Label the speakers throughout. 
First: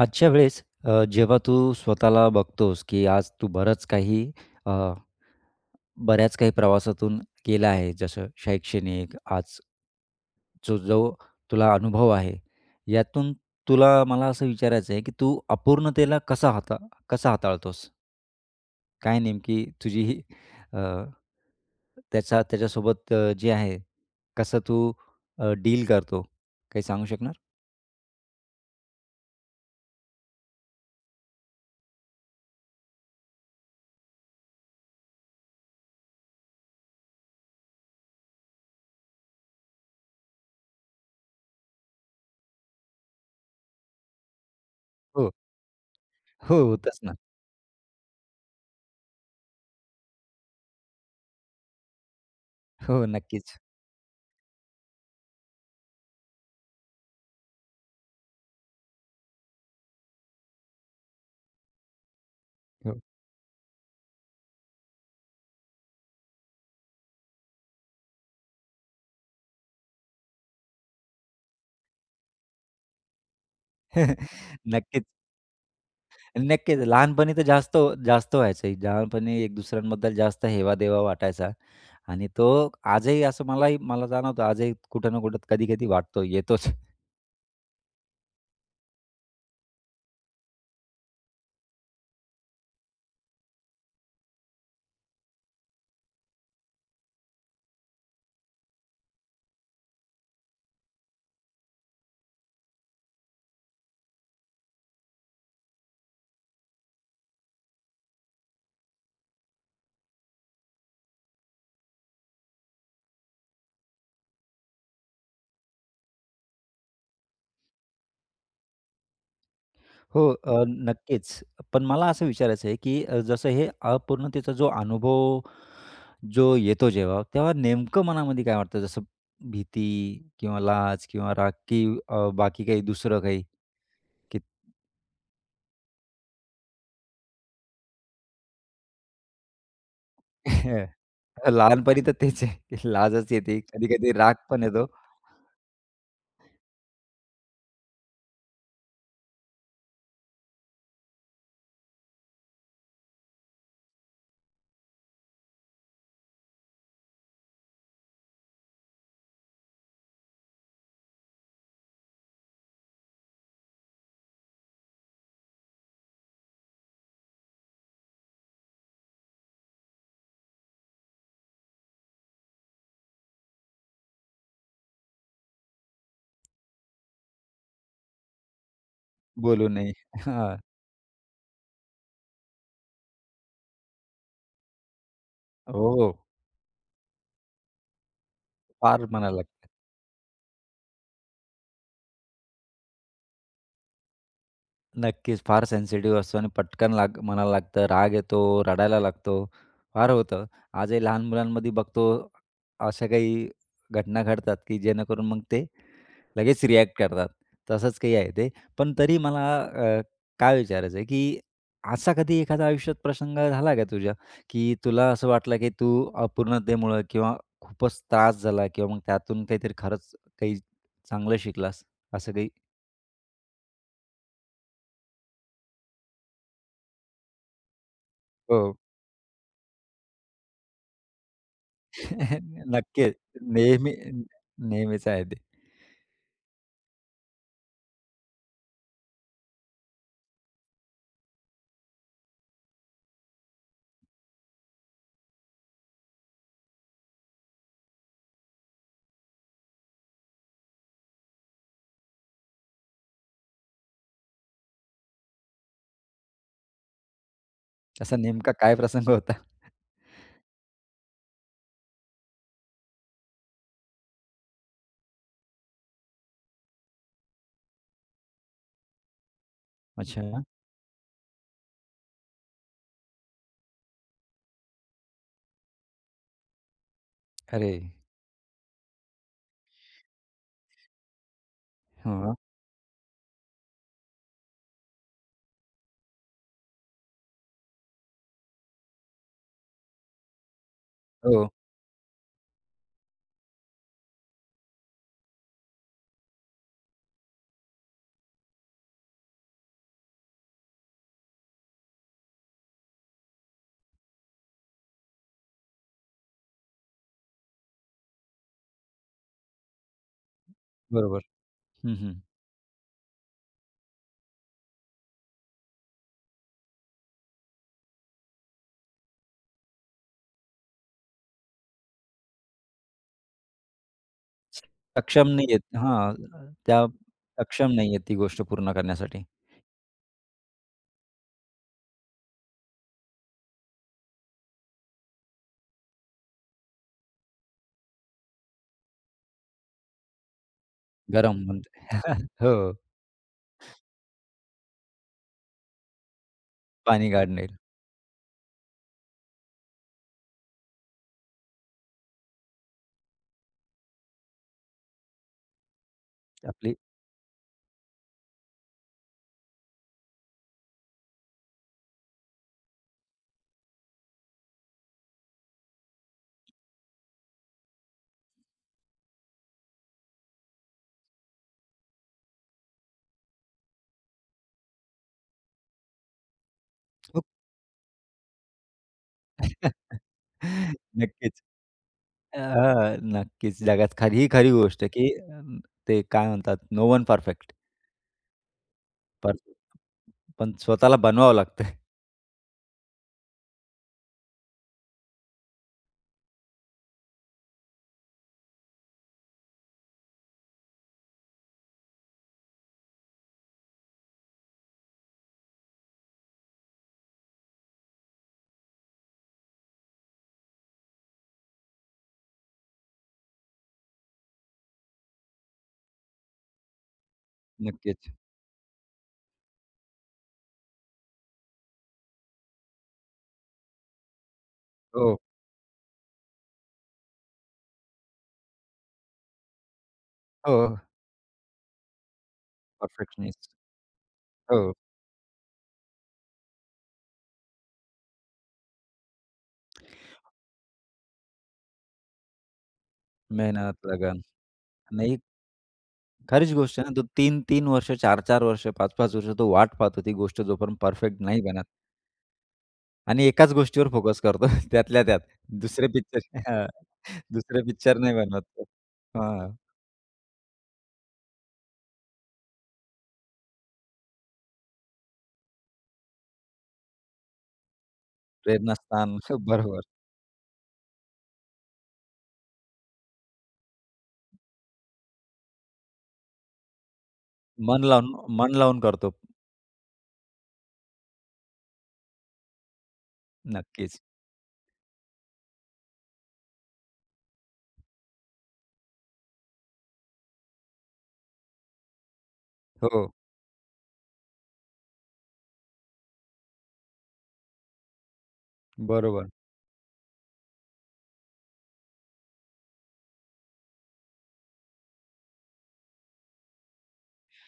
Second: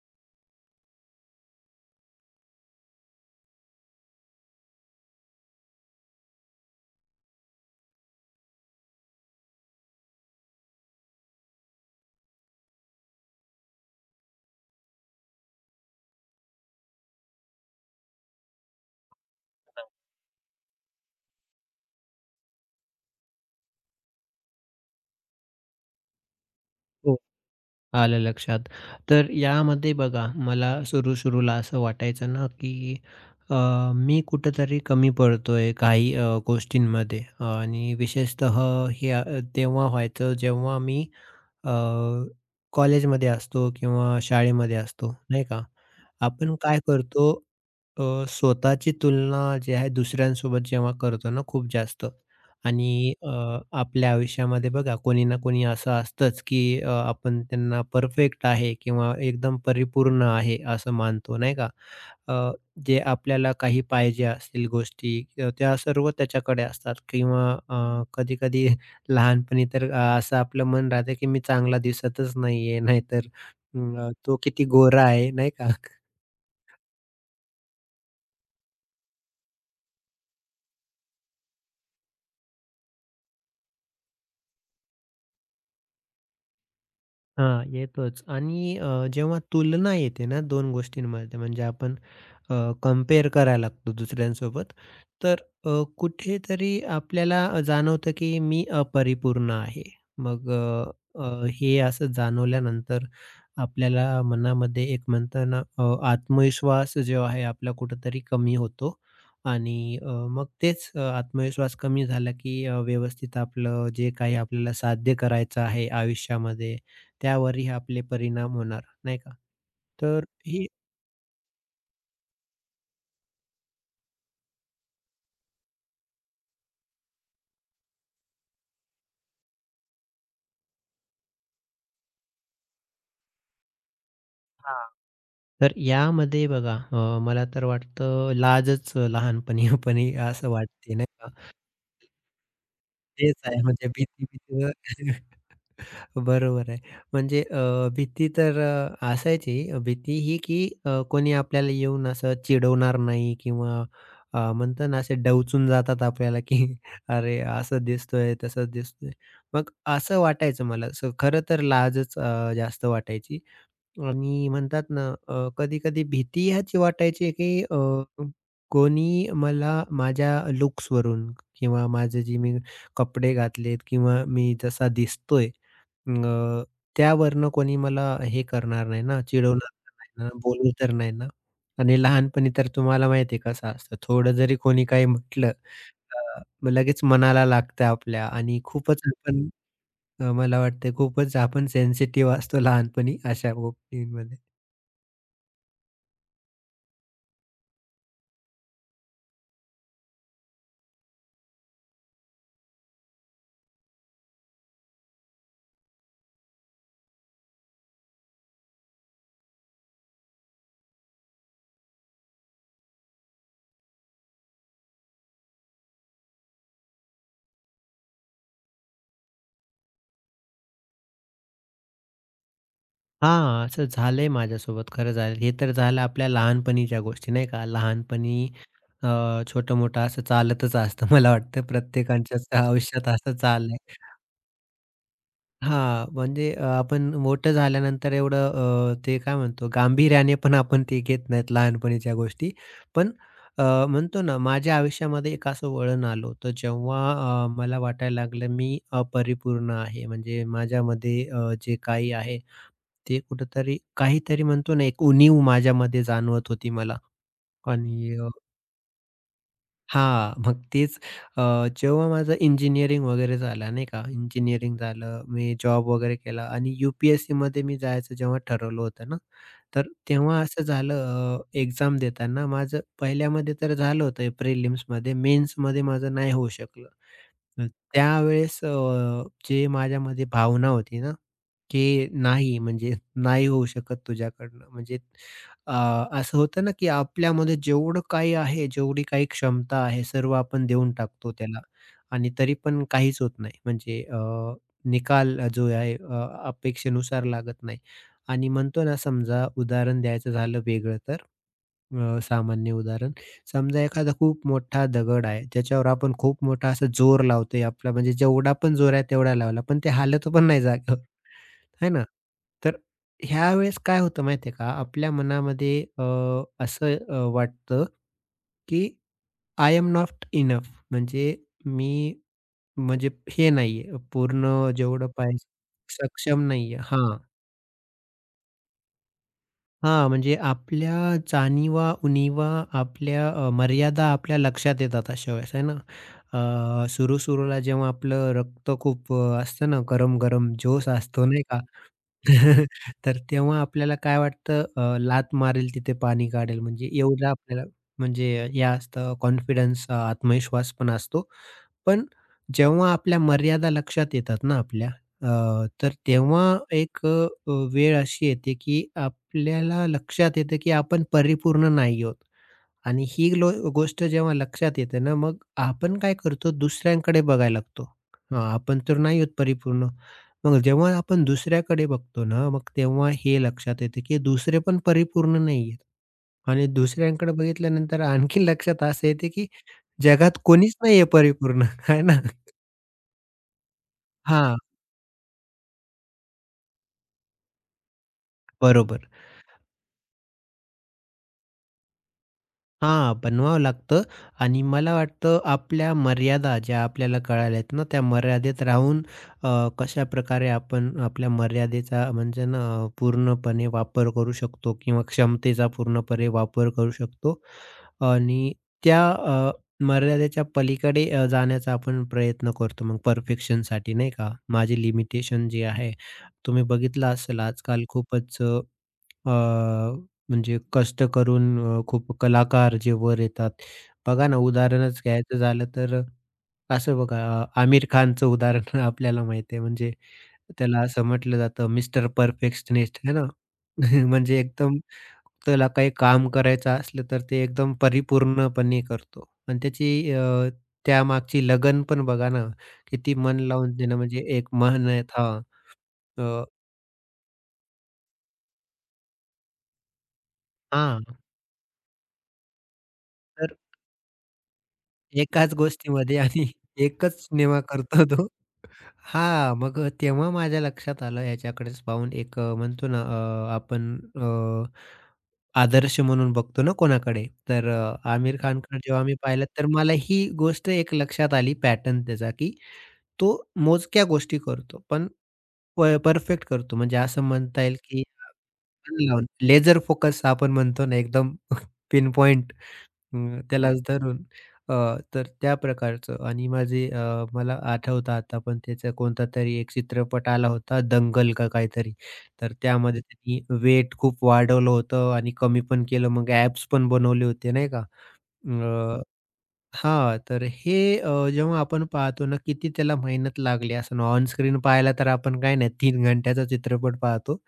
Speaker 1: आजच्या वेळेस जेव्हा तू स्वतःला बघतोस, की आज तू बरंच काही अ, बऱ्याच काही प्रवासातून गेला आहे. जसं शैक्षणिक आज जो जो तुला अनुभव आहे, यातून तुला मला असं विचारायचं आहे, की तू अपूर्णतेला कसा हाताळतोस? काय नेमकी तुझी ही अ, त्याचा त्याच्यासोबत जे आहे, कसं तू डील करतो? काही सांगू
Speaker 2: हो,
Speaker 1: शकणार?
Speaker 2: आलं लक्षात. तर यामध्ये बघा मला सुरू-सुरूला असं वाटायचं ना, की अ, मी कुठेतरी कमी पडतोय काही गोष्टींमध्ये आणि विशेषतः हे तेव्हा व्हायचं जेव्हा मी अ, कॉलेजमध्ये असतो किंवा शाळेमध्ये असतो,
Speaker 1: हो.
Speaker 2: नाही का? आपण
Speaker 1: हो,
Speaker 2: काय
Speaker 1: होतच ना.
Speaker 2: करतो अ, स्वतःची तुलना जी आहे दुसऱ्यांसोबत जेव्हा करतो ना खूप जास्त
Speaker 1: हो,
Speaker 2: आणि
Speaker 1: नक्कीच.
Speaker 2: आपल्या आयुष्यामध्ये बघा कोणी ना कोणी असं असतंच, की आपण त्यांना परफेक्ट आहे किंवा एकदम परिपूर्ण आहे असं मानतो, नाही का? अ,
Speaker 1: हो.
Speaker 2: जे आपल्याला काही पाहिजे असतील गोष्टी त्या सर्व त्याच्याकडे असतात किंवा कधी-कधी लहानपणी तर असं आपलं मन राहतं, की मी चांगला दिसतच नाहीये, नाहीतर तो किती गोरा
Speaker 1: नक्कीच,
Speaker 2: आहे, नाही का?
Speaker 1: नक्कीच. लहानपणी तर जास्त जास्त व्हायचं. लहानपणी एक दुसऱ्यांबद्दल जास्त हेवा-देवा वाटायचा आणि तो आजही असं मला जाणवतं आजही कुठं ना कुठं कधी-कधी वाटतो, येतोच.
Speaker 2: हां, येतोच आणि जेव्हा तुलना येते ना 2 गोष्टींमध्ये म्हणजे आपण अ, कंपेअर करायला लागतो दुसऱ्यांसोबत. तर कुठेतरी आपल्याला जाणवतं, की मी अपरिपूर्ण आहे. मग अ, अ, हे असं जाणवल्यानंतर आपल्याला मनामध्ये एक म्हणतो ना आत्मविश्वास जो आहे आपला कुठेतरी कमी होतो आणि मग तेच आत्मविश्वास कमी झाला, की व्यवस्थित आपलं जे काही आपल्याला साध्य करायचं आहे आयुष्यामध्ये त्यावरही आपले परिणाम होणार, नाही का? तर
Speaker 1: हो,
Speaker 2: ही
Speaker 1: नक्कीच. पण मला असं विचारायचं आहे, की जसं हे अपूर्णतेचा जो अनुभव जो येतो जेव्हा, तेव्हा नेमकं मनामध्ये काय वाटतं? जसं भीती किंवा लाज किंवा राग की बाकी काही दुसरं काही? की
Speaker 2: हां. तर यामध्ये बघा मला तर वाटतं लाजच लहानपणी-पणी असं वाटते नाही का?
Speaker 1: लहानपणी तर तेच आहे, की लाजच
Speaker 2: तेच
Speaker 1: येते,
Speaker 2: आहे म्हणजे
Speaker 1: कधी-कधी राग पण
Speaker 2: भीती-भीती
Speaker 1: येतो.
Speaker 2: बरोबर आहे. म्हणजे भीती तर असायची. भीती ही की कोणी आपल्याला येऊन असं चिडवणार नाही किंवा म्हणतो ना असे डवचून जातात आपल्याला की "अरे असं दिसतोय, तसं दिसतोय." मग असं वाटायचं मला. असं खरं तर लाजच जास्त वाटायची. आणि म्हणतात ना, कधी-कधी भीती ह्याची वाटायची, की कोणी मला माझ्या लुक्सवरून किंवा माझे जे मी कपडे घातलेत किंवा मी जसा दिसतोय अ, त्यावरनं कोणी मला हे करणार नाही ना,
Speaker 1: बोलू
Speaker 2: चिडवणार
Speaker 1: नये.
Speaker 2: तर नाही ना,
Speaker 1: हां.
Speaker 2: बोलू तर नाही ना. आणि लहानपणी तर तुम्हाला माहिती आहे कसं असतं, थोडं जरी कोणी काही म्हटलं,
Speaker 1: हो, हो.
Speaker 2: मग लगेच मनाला लागतं आपल्या आणि खूपच
Speaker 1: फार म्हणायला
Speaker 2: आपण
Speaker 1: लागतं.
Speaker 2: मला वाटतं खूपच आपण सेन्सिटिव्ह असतो लहानपणी अशा गोष्टींमध्ये.
Speaker 1: नक्कीच. फार सेन्सिटिव्ह असतो आणि पटकन मनाला लागतं, राग येतो, रडायला लागतो. फार होतं. आजही लहान मुलांमध्ये बघतो अशा काही घटना घडतात, की जेणेकरून मग ते लगेच रिॲक्ट करतात. तसंच काही आहे ते. पण तरी मला काय विचारायचं आहे, की असा कधी एखादा आयुष्यात प्रसंग झाला का तुझ्या, की तुला असं वाटलं, की तू अपूर्णतेमुळं किंवा खूपच त्रास झाला किंवा मग त्यातून काहीतरी खरंच काही चांगलं शिकलास, असं काही?
Speaker 2: हां, असं झालंय माझ्यासोबत खरं झालं. हे तर झालं आपल्या लहानपणीच्या गोष्टी नाही का? लहानपणी
Speaker 1: हो.
Speaker 2: अ, छोटं-मोठं असं चालतच असतं. मला वाटतं प्रत्येकाच्याच आयुष्यात
Speaker 1: नक्कीच.
Speaker 2: असं चाललंय.
Speaker 1: नेहमी नेहमीच आहे ते.
Speaker 2: हां, म्हणजे आपण मोठं झाल्यानंतर एवढं ते काय म्हणतो गांभीर्याने पण आपण ते घेत नाहीत लहानपणीच्या गोष्टी. पण अ, म्हणतो ना माझ्या आयुष्यामध्ये एक असं वळण आलं होतं जेव्हा मला वाटायला लागलं मी अपरिपूर्ण आहे. म्हणजे माझ्यामध्ये जे काही आहे ते कुठेतरी काहीतरी म्हणतो ना एक उणीव माझ्यामध्ये जाणवत होती मला आणि
Speaker 1: असा नेमका काय प्रसंग होता?
Speaker 2: हा मग तेच जेव्हा माझं इंजिनिअरिंग वगैरे झालं नाही का, इंजिनिअरिंग झालं, मी जॉब वगैरे केला आणि यू-पी-एस-सीमध्ये मी जायचं जेव्हा ठरवलं होतं ना, तर तेव्हा
Speaker 1: अच्छा.
Speaker 2: असं झालं एक्झाम देताना माझं पहिल्यामध्ये तर झालं होतं प्रिलिम्समध्ये, मेन्समध्ये माझं नाही होऊ शकलं. हं,
Speaker 1: अरे!
Speaker 2: त्यावेळेस जे माझ्यामध्ये भावना होती ना, की
Speaker 1: हां.
Speaker 2: नाही म्हणजे नाही होऊ शकत तुझ्याकडनं. म्हणजे अ, असं होतं ना, की आपल्यामध्ये जेवढं काही आहे, जेवढी काही क्षमता आहे, सर्व आपण देऊन टाकतो
Speaker 1: हो,
Speaker 2: त्याला आणि तरी पण काहीच होत नाही. म्हणजे निकाल जो आहे अपेक्षेनुसार लागत नाही आणि म्हणतो ना, समजा उदाहरण द्यायचं झालं वेगळं तर सामान्य उदाहरण समजा एखादा खूप मोठा दगड आहे, त्याच्यावर आपण खूप मोठा असा जोर लावतोय आपला म्हणजे जेवढा पण जोर आहे तेवढा लावला, पण ते हालत पण नाही जागेवर,
Speaker 1: बरोबर.
Speaker 2: है
Speaker 1: हं,
Speaker 2: ना?
Speaker 1: हं.
Speaker 2: तर ह्यावेळेस काय होतं माहिती आहे का? आपल्या मनामध्ये असं वाटतं, की आय एम नॉट इनफ म्हणजे मी म्हणजे हे नाहीये, पूर्ण जेवढं
Speaker 1: सक्षम
Speaker 2: पाहिजे
Speaker 1: नाही आहेत.
Speaker 2: सक्षम
Speaker 1: हां,
Speaker 2: नाहीये.
Speaker 1: त्या
Speaker 2: हां.
Speaker 1: सक्षम नाही आहेत ती गोष्ट पूर्ण करण्यासाठी.
Speaker 2: हां, म्हणजे आपल्या जाणीवा, उणीवा, आपल्या मर्यादा आपल्या लक्षात येतात अशा वेळेस आहे ना. सुरू-सुरूला जेव्हा आपलं रक्त खूप असतं ना गरम-गरम जोश असतो
Speaker 1: गरम
Speaker 2: नाही का?
Speaker 1: म्हणते. हो,
Speaker 2: तर तेव्हा आपल्याला काय वाटतं लाथ मारेल तिथे पाणी काढेल म्हणजे
Speaker 1: पाणी
Speaker 2: एवढं
Speaker 1: काढणेल
Speaker 2: आपल्याला म्हणजे हे असतं कॉन्फिडन्स आत्मविश्वास पण असतो. पण जेव्हा आपल्या मर्यादा लक्षात येतात ना आपल्या, अ, तर तेव्हा
Speaker 1: आपली.
Speaker 2: एक वेळ अशी येते, की आपल्याला लक्षात येतं, की आपण परिपूर्ण नाही आहोत आणि ही लो गोष्ट जेव्हा लक्षात येते ना, मग आपण काय करतो दुसऱ्यांकडे बघायला लागतो. हां, आपण तर नाही आहोत परिपूर्ण. मग जेव्हा आपण दुसऱ्याकडे बघतो ना, मग तेव्हा हे लक्षात येतं, की दुसरे पण परिपूर्ण नाही आहेत. आणि दुसऱ्यांकडे बघितल्यानंतर आणखी लक्षात असं येते, की जगात कोणीच नाही
Speaker 1: नक्कीच.
Speaker 2: परिपूर्ण, आहे ना?
Speaker 1: हां, नक्कीच. जगात ही खरी
Speaker 2: हां,
Speaker 1: गोष्ट आहे, की ते काय म्हणतात, नो वन परफेक्ट.
Speaker 2: बरोबर.
Speaker 1: पण स्वतःला बनवावं लागतं.
Speaker 2: हां, बनवावं लागतं आणि मला वाटतं आपल्या मर्यादा ज्या आपल्याला कळाल्यात ना, त्या मर्यादेत राहून अ, कशाप्रकारे आपण आपल्या मर्यादेचा म्हणजे ना पूर्णपणे वापर करू शकतो किंवा क्षमतेचा पूर्णपणे वापर करू शकतो आणि त्या मर्यादेच्या पलीकडे जाण्याचा आपण प्रयत्न करतो मग परफेक्शनसाठी नाही का? माझे लिमिटेशन जे आहे, तुम्ही बघितलं असेल आजकाल
Speaker 1: नक्कीच.
Speaker 2: खूपच अ अ, म्हणजे कष्ट करून खूप कलाकार जे वर येतात. बघा ना, उदाहरणच
Speaker 1: हो,
Speaker 2: घ्यायचं झालं तर असं बघा आमिर खानचं उदाहरण आपल्याला माहिती आहे. म्हणजे
Speaker 1: हो.
Speaker 2: त्याला असं म्हटलं जातं मिस्टर परफेक्शनिस्ट है ना?
Speaker 1: परफेक्शनिस्ट.
Speaker 2: म्हणजे
Speaker 1: हो.
Speaker 2: एकदम त्याला काही काम करायचं असलं तर ते एकदम परिपूर्णपणे करतो. आणि त्याची त्यामागची लगन पण बघा ना, किती मन लावून
Speaker 1: मेहनत,
Speaker 2: देणं म्हणजे
Speaker 1: लगन.
Speaker 2: एक मेहनत
Speaker 1: नाही,
Speaker 2: हां. अ,
Speaker 1: खरीच गोष्ट आहे ना. तो 3-3 वर्ष, चार 4 वर्ष, 5-5 वर्ष तो वाट पाहतो. ती गोष्ट जोपर्यंत
Speaker 2: हां.
Speaker 1: परफेक्ट नाही बनत आणि एकाच गोष्टीवर फोकस करतो त्यातल्या त्यात.
Speaker 2: एकाच
Speaker 1: दुसरे
Speaker 2: गोष्टीमध्ये
Speaker 1: पिक्चर.
Speaker 2: आणि
Speaker 1: हां,
Speaker 2: एकच सिनेमा
Speaker 1: दुसरे पिक्चर
Speaker 2: करतो
Speaker 1: नाही
Speaker 2: तो.
Speaker 1: बनवत तो. हां,
Speaker 2: हां, मग तेव्हा माझ्या लक्षात आलं ह्याच्याकडेच पाहून एक म्हणतो ना आपण आदर्श म्हणून बघतो ना कोणाकडे, तर आमिर खानकडे जेव्हा
Speaker 1: प्रेरणास्थान.
Speaker 2: मी पाहिलं, तर
Speaker 1: बरोबर.
Speaker 2: मला ही गोष्ट एक लक्षात आली पॅटर्न त्याचा, की तो मोजक्या गोष्टी करतो, पण परफेक्ट करतो. म्हणजे असं म्हणता येईल,
Speaker 1: मन
Speaker 2: की
Speaker 1: लावून मन लावून करतो.
Speaker 2: लेझर फोकस आपण म्हणतो ना एकदम पिन पॉइंट. अं, त्यालाच
Speaker 1: नक्कीच.
Speaker 2: धरून अ, तर त्या प्रकारचं आणि माझे मला आठवतं आता पण त्याचा कोणता तरी एक चित्रपट आला होता दंगल का काहीतरी. तर त्यामध्ये
Speaker 1: हो,
Speaker 2: त्यांनी वेट खूप वाढवलं होतं आणि कमी पण केलं मग ॲब्स पण बनवले होते नाही का? अ,
Speaker 1: बरोबर.
Speaker 2: हां, तर हे जेव्हा आपण पाहतो ना किती त्याला मेहनत लागली असं ऑन स्क्रीन पाहायला तर आपण काय नाही 3 घंट्याचा चित्रपट पाहतो.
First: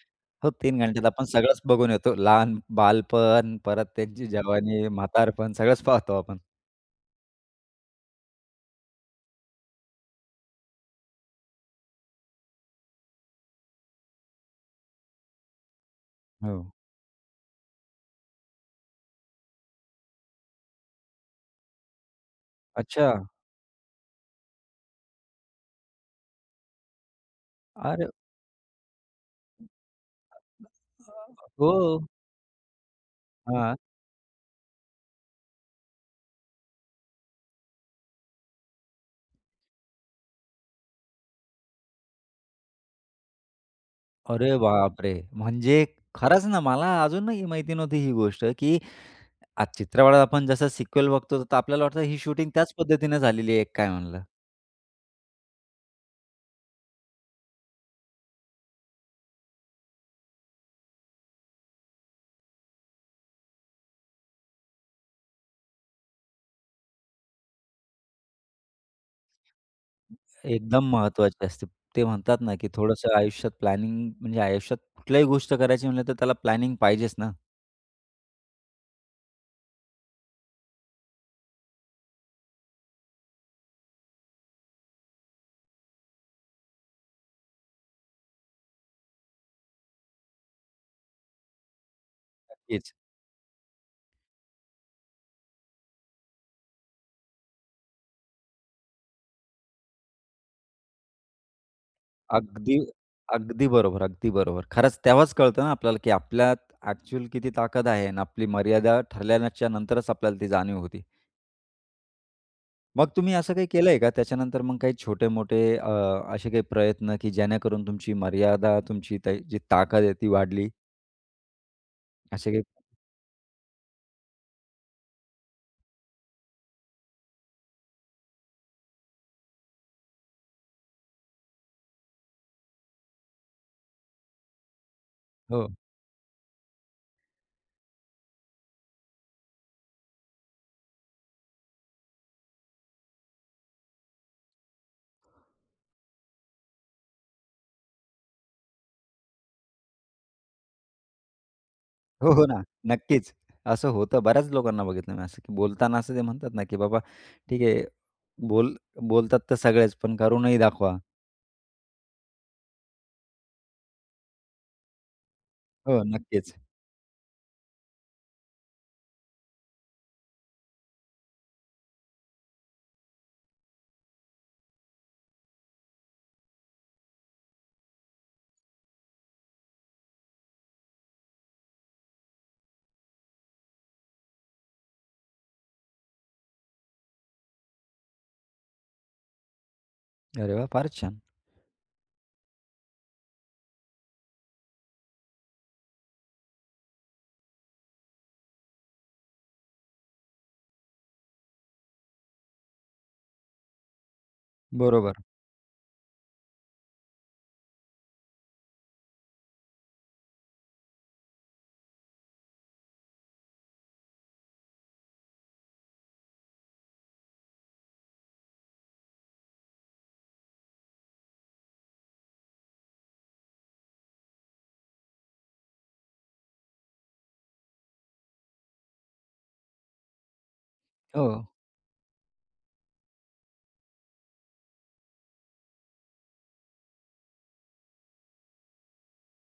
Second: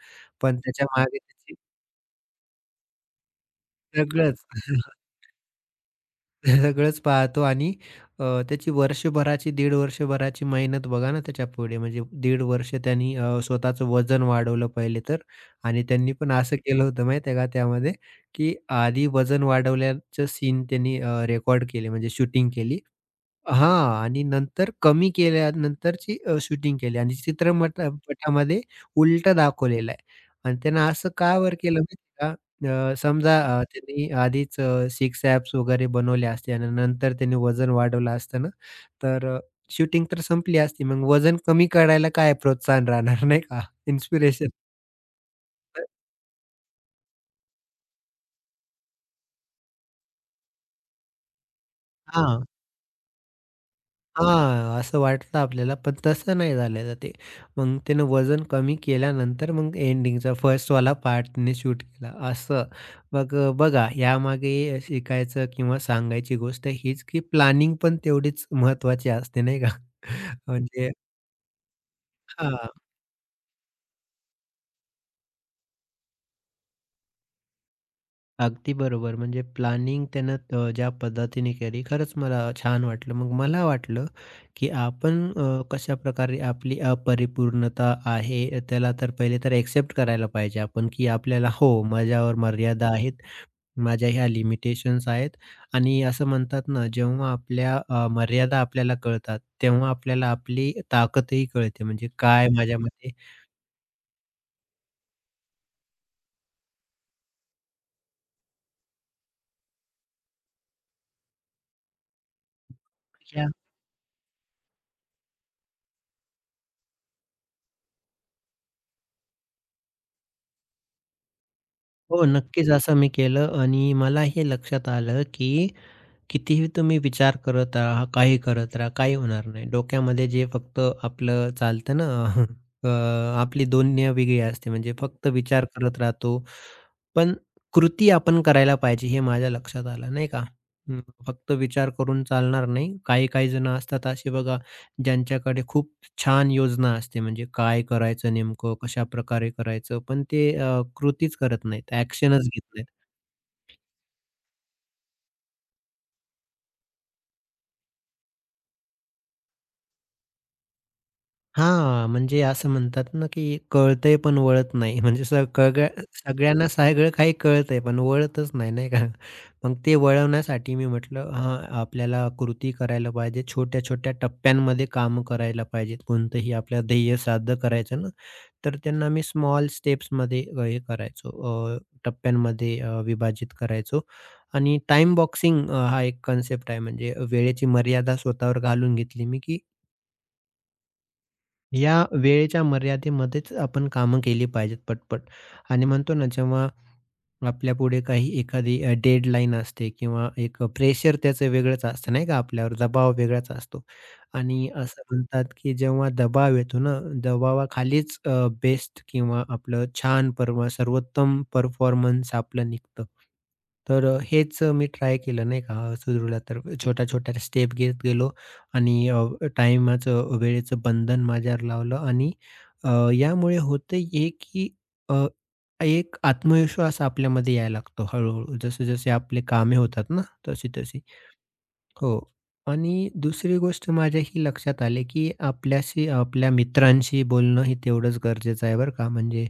Speaker 1: हो,
Speaker 2: पण
Speaker 1: 3 घंट्यात
Speaker 2: त्याच्यामागे
Speaker 1: आपण
Speaker 2: त्याची
Speaker 1: सगळंच बघून येतो. लहान बालपण, परत त्यांची
Speaker 2: सगळंच
Speaker 1: जवानी, म्हातारपण सगळंच पाहतो आपण.
Speaker 2: सगळंच पाहतो आणि अ, त्याची वर्षभराची, दीड वर्षभराची मेहनत बघा ना त्याच्यापुढे. म्हणजे दीड वर्ष त्यांनी स्वतःचं वजन वाढवलं पहिले तर आणि त्यांनी पण असं
Speaker 1: हो.
Speaker 2: केलं होतं माहिती आहे का त्यामध्ये, की आधी वजन वाढवल्याचं सीन त्यांनी रेकॉर्ड केले म्हणजे शूटिंग केली.
Speaker 1: अच्छा.
Speaker 2: हां. आणि नंतर कमी केल्यानंतरची शूटिंग केली आणि चित्रमटा
Speaker 1: अरे
Speaker 2: पटामध्ये उलटं दाखवलेलं आहे. आणि त्यानं असं का बरं
Speaker 1: हो.
Speaker 2: केलं माहिती आहे का? समजा
Speaker 1: हां.
Speaker 2: त्यांनी आधीच सिक्स ॲब्स वगैरे बनवले असते आणि नंतर त्यांनी वजन वाढवलं असतं ना, तर शूटिंग तर संपली असती. मग वजन कमी करायला काय प्रोत्साहन राहणार नाही का? इन्स्पिरेशन
Speaker 1: अरे बापरे! म्हणजे खरंच ना, मला अजूनही माहिती नव्हती ही गोष्ट, की चित्रपटात आपण जसं सिक्वेल बघतो, तर आपल्याला वाटतं ही
Speaker 2: हां.
Speaker 1: शूटिंग त्याच पद्धतीने झालेली आहे काय म्हणलं.
Speaker 2: हां, असं वाटलं आपल्याला, पण तसं नाही झालेलं ते. मग त्यानं वजन कमी केल्यानंतर मग एंडिंगचा फर्स्टवाला पार्ट त्याने शूट केला, असं. मग बघा यामागे शिकायचं किंवा सांगायची गोष्ट हीच, की प्लॅनिंग पण तेवढीच महत्त्वाची असते, नाही का?
Speaker 1: एकदम
Speaker 2: म्हणजे
Speaker 1: महत्त्वाची असते. ते म्हणतात ना, की
Speaker 2: हां.
Speaker 1: थोडंसं आयुष्यात प्लॅनिंग म्हणजे आयुष्यात कुठल्याही गोष्ट करायची म्हणलं, तर त्याला प्लॅनिंग पाहिजेच ना.
Speaker 2: अगदी बरोबर. म्हणजे प्लॅनिंग त्यानं ज्या पद्धतीने केली खरंच मला छान वाटलं. मग मला वाटलं, की आपण कशाप्रकारे आपली अपरिपूर्णता आहे त्याला तर पहिले तर एक्सेप्ट करायला पाहिजे आपण, की आपल्याला हो, माझ्यावर मर्यादा
Speaker 1: नक्कीच.
Speaker 2: आहेत. माझ्या ह्या लिमिटेशन्स आहेत आणि असं म्हणतात ना, जेव्हा आपल्या मर्यादा आपल्याला कळतात, तेव्हा आपल्याला आपली ताकदही कळते. म्हणजे काय
Speaker 1: अगदी
Speaker 2: माझ्यामध्ये
Speaker 1: अगदी बरोबर, अगदी बरोबर. खरंच तेव्हाच कळतं ना आपल्याला, की आपल्यात ॲक्चुअल किती ताकद आहे आणि आपली मर्यादा ठरल्याच्या नंतरच आपल्याला ती जाणीव होती. मग तुम्ही असं काही केलंय का? त्याच्यानंतर मग काही छोटे-मोठे असे काही प्रयत्न, की जेणेकरून तुमची मर्यादा, तुमची जी ताकद आहे ती वाढली?
Speaker 2: हो,
Speaker 1: असे काही
Speaker 2: नक्कीच असं मी केलं आणि मला हे लक्षात आलं, की कितीही तुम्ही विचार करत राहा, काही करत राहा, काही होणार नाही. डोक्यामध्ये जे फक्त आपलं चालतं ना अ, आपली दोनिया वेगळी असते. म्हणजे फक्त विचार
Speaker 1: हो.
Speaker 2: करत राहतो, पण कृती आपण करायला पाहिजे हे माझ्या लक्षात आलं, नाही का? हं, फक्त विचार करून चालणार नाही. काही-काही जण असतात असे बघा ज्यांच्याकडे खूप छान योजना असते म्हणजे काय करायचं नेमकं, कशाप्रकारे करायचं, पण ते कृतीच करत नाहीत,
Speaker 1: हो, हो
Speaker 2: ॲक्शनच
Speaker 1: ना.
Speaker 2: घेत नाहीत.
Speaker 1: नक्कीच. असं होतं. बऱ्याच लोकांना बघितलं मी असं, की बोलताना असं ते म्हणतात ना, की बाबा ठीक आहे, बोल बोलतात तर सगळेच, पण करूनही दाखवा.
Speaker 2: हां, म्हणजे असं म्हणतात ना, की कळतंय पण वळत नाही. म्हणजे सगळ्या
Speaker 1: हो, नक्कीच.
Speaker 2: सगळ्यांना सगळं काही कळतंय पण वळतच नाही, नाही का? मग ते वळवण्यासाठी मी म्हटलं, हां, आपल्याला कृती करायला पाहिजे. छोट्या-छोट्या टप्प्यांमध्ये कामं करायला पाहिजेत. कोणतंही आपलं ध्येय साध्य करायचं ना, तर त्यांना मी स्मॉल स्टेप्समध्ये हे करायचो टप्प्यांमध्ये विभाजित करायचो आणि टाईम बॉक्सिंग हा एक कन्सेप्ट आहे म्हणजे वेळेची मर्यादा स्वतःवर घालून घेतली मी, की
Speaker 1: अरे वाह! फारच छान.
Speaker 2: या वेळेच्या मर्यादेमध्येच आपण कामं केली पाहिजेत पटपट आणि म्हणतो ना जेव्हा आपल्यापुढे काही एखादी डेडलाईन असते किंवा एक प्रेशर त्याचं वेगळंच असतं नाही का आपल्यावर दबाव वेगळाच असतो आणि असं
Speaker 1: बरोबर.
Speaker 2: म्हणतात की जेव्हा दबाव येतो ना दबावाखालीच बेस्ट किंवा आपलं छान परवा सर्वोत्तम परफॉर्मन्स आपलं निघतं. तर हेच मी ट्राय केलं नाही का सुरुला तर छोट्या-छोट्या स्टेप घेत गेलो आणि वेळेचं बंधन माझ्यावर लावलं आणि अ, यामुळे होतंय हे की एक आत्मविश्वास आपल्यामध्ये यायला लागतो हळू-हळू. जसे-जसे आपले कामे होतात ना, तशी-तशी.
Speaker 1: हो,
Speaker 2: हो. आणि दुसरी गोष्ट माझ्या ही लक्षात आले की आपल्याशी आपल्या मित्रांशी बोलणं हे तेवढंच गरजेचं आहे बरं का. म्हणजे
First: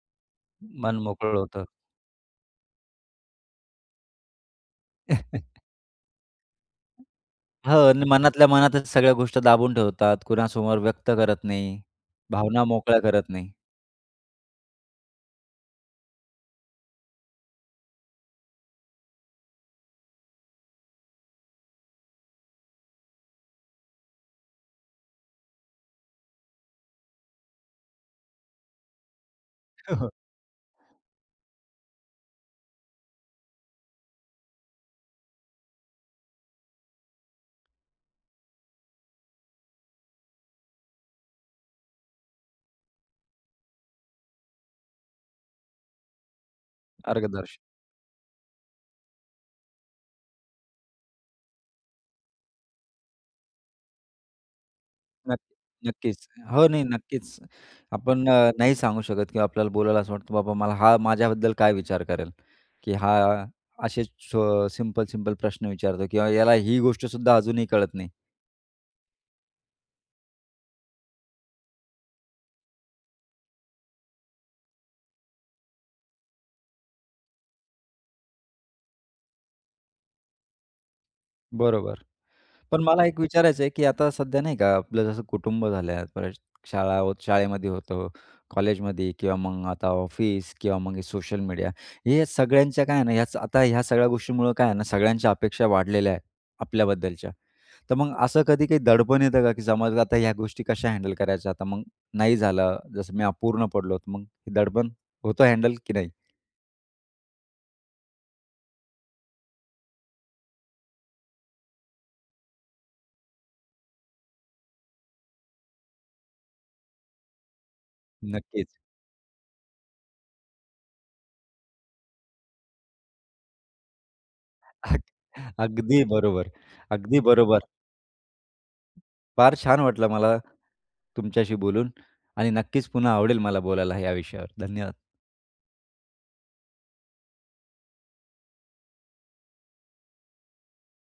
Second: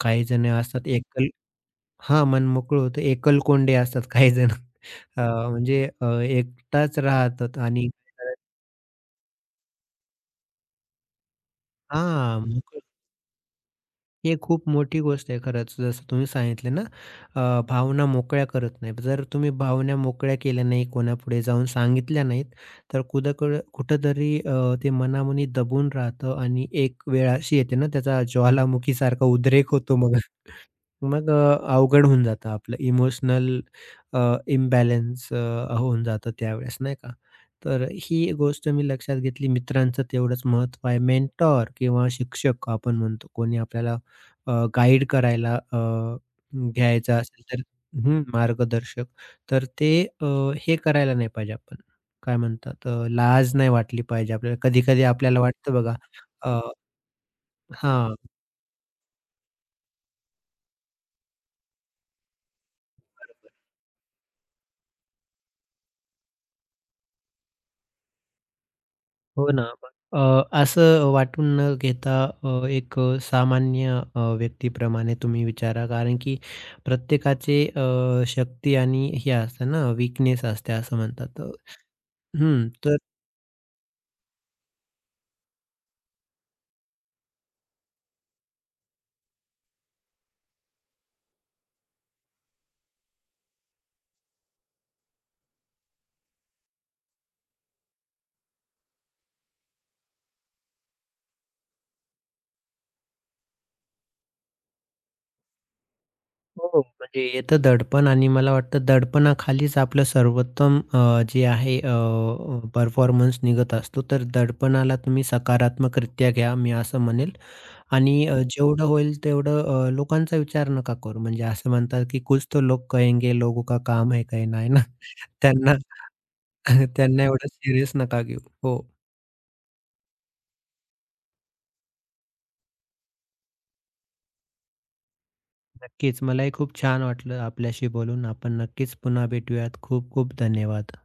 Speaker 2: काही जण असतात
Speaker 1: मन
Speaker 2: एकल
Speaker 1: मोकळं होतं.
Speaker 2: हां, मनमोकळं होतं. एकलकोंडे असतात काही जण. अ, म्हणजे एकटाच राहतात
Speaker 1: हो,
Speaker 2: आणि
Speaker 1: आणि मनातल्या मनातच सगळ्या गोष्टी दाबून ठेवतात. कुणासमोर व्यक्त करत नाही,
Speaker 2: हां.
Speaker 1: भावना मोकळ्या करत नाही.
Speaker 2: हे खूप मोठी गोष्ट आहे खरंच, जसं तुम्ही सांगितलं ना, भावना मोकळ्या करत नाही. जर तुम्ही भावना मोकळ्या केल्या नाही, कोणापुढे जाऊन सांगितल्या नाहीत, तर कुदकड कुठेतरी ते मनामनी दबून राहतं आणि एक वेळ अशी येते ना, त्याचा ज्वालामुखीसारखा उद्रेक होतो मग. मग अवघड होऊन जातं आपलं इमोशनल अ, इम्बॅलन्स होऊन जातं त्यावेळेस नाही का? तर ही एक गोष्ट मी लक्षात घेतली मित्रांचं तेवढंच महत्त्व आहे. मेंटॉर किंवा शिक्षक आपण म्हणतो कोणी आपल्याला गाईड करायला घ्यायचा असेल
Speaker 1: मार्गदर्शन.
Speaker 2: तर हं, मार्गदर्शक. तर ते अ, हे करायला नाही पाहिजे आपण. काय म्हणतात लाज नाही वाटली पाहिजे आपल्याला. कधी-कधी आपल्याला वाटतं बघा
Speaker 1: नक्कीच.
Speaker 2: अ,
Speaker 1: हो, नाही नक्कीच.
Speaker 2: हां.
Speaker 1: आपण नाही सांगू शकत किंवा आपल्याला बोलायला असं वाटतं, "बाबा मला हा माझ्याबद्दल काय विचार करेल?" की हा असे सिंपल प्रश्न विचारतो किंवा याला ही गोष्ट सुद्धा अजूनही कळत नाही.
Speaker 2: हो ना. मग असं वाटून न घेता एक सामान्य व्यक्तीप्रमाणे तुम्ही विचारा. कारण की प्रत्येकाचे शक्ती आणि हे असतं ना वीकनेस असते असं म्हणतात.
Speaker 1: बरोबर.
Speaker 2: हं.
Speaker 1: पण
Speaker 2: तर
Speaker 1: मला एक विचारायचं आहे, की आता सध्या नाही का आपलं जसं कुटुंब झालं, परत शाळेमध्ये होतो, कॉलेजमध्ये किंवा मग आता ऑफिस किंवा मग सोशल मीडिया. हे सगळ्यांच्या काय आहे ना, ह्याच आता ह्या सगळ्या गोष्टीमुळं काय आहे ना, सगळ्यांच्या अपेक्षा वाढलेल्या आहेत आपल्याबद्दलच्या. तर मग असं कधी काही दडपण येतं का, की समाजात आता ह्या गोष्टी कशा हँडल करायच्या? आता मग नाही झालं, जसं मी अपूर्ण पडलो, तर मग हे दडपण होतं हँडल की नाही?
Speaker 2: हो, म्हणजे येतं दडपण आणि मला वाटतं दडपणाखालीच आपलं सर्वोत्तम जे आहे अ, अ, परफॉर्मन्स निघत असतो. तर दडपणाला तुम्ही सकारात्मकरित्या घ्या, मी असं म्हणेल. आणि
Speaker 1: नक्कीच.
Speaker 2: जेवढं होईल तेवढं लोकांचा विचार नका करू. म्हणजे असं म्हणतात, की कुछ तो लोग कहेंगे, लोगों का काम है कहना, है ना?
Speaker 1: अग
Speaker 2: त्यांना
Speaker 1: अगदी बरोबर, अगदी
Speaker 2: त्यांना एवढं
Speaker 1: बरोबर.
Speaker 2: सीरियस नका घेऊ. हो,
Speaker 1: फार छान वाटलं मला तुमच्याशी बोलून आणि नक्कीच पुन्हा आवडेल मला बोलायला या विषयावर. धन्यवाद.
Speaker 2: नक्कीच. मलाही खूप छान वाटलं आपल्याशी बोलून. आपण नक्कीच पुन्हा भेटूयात. खूप खूप धन्यवाद.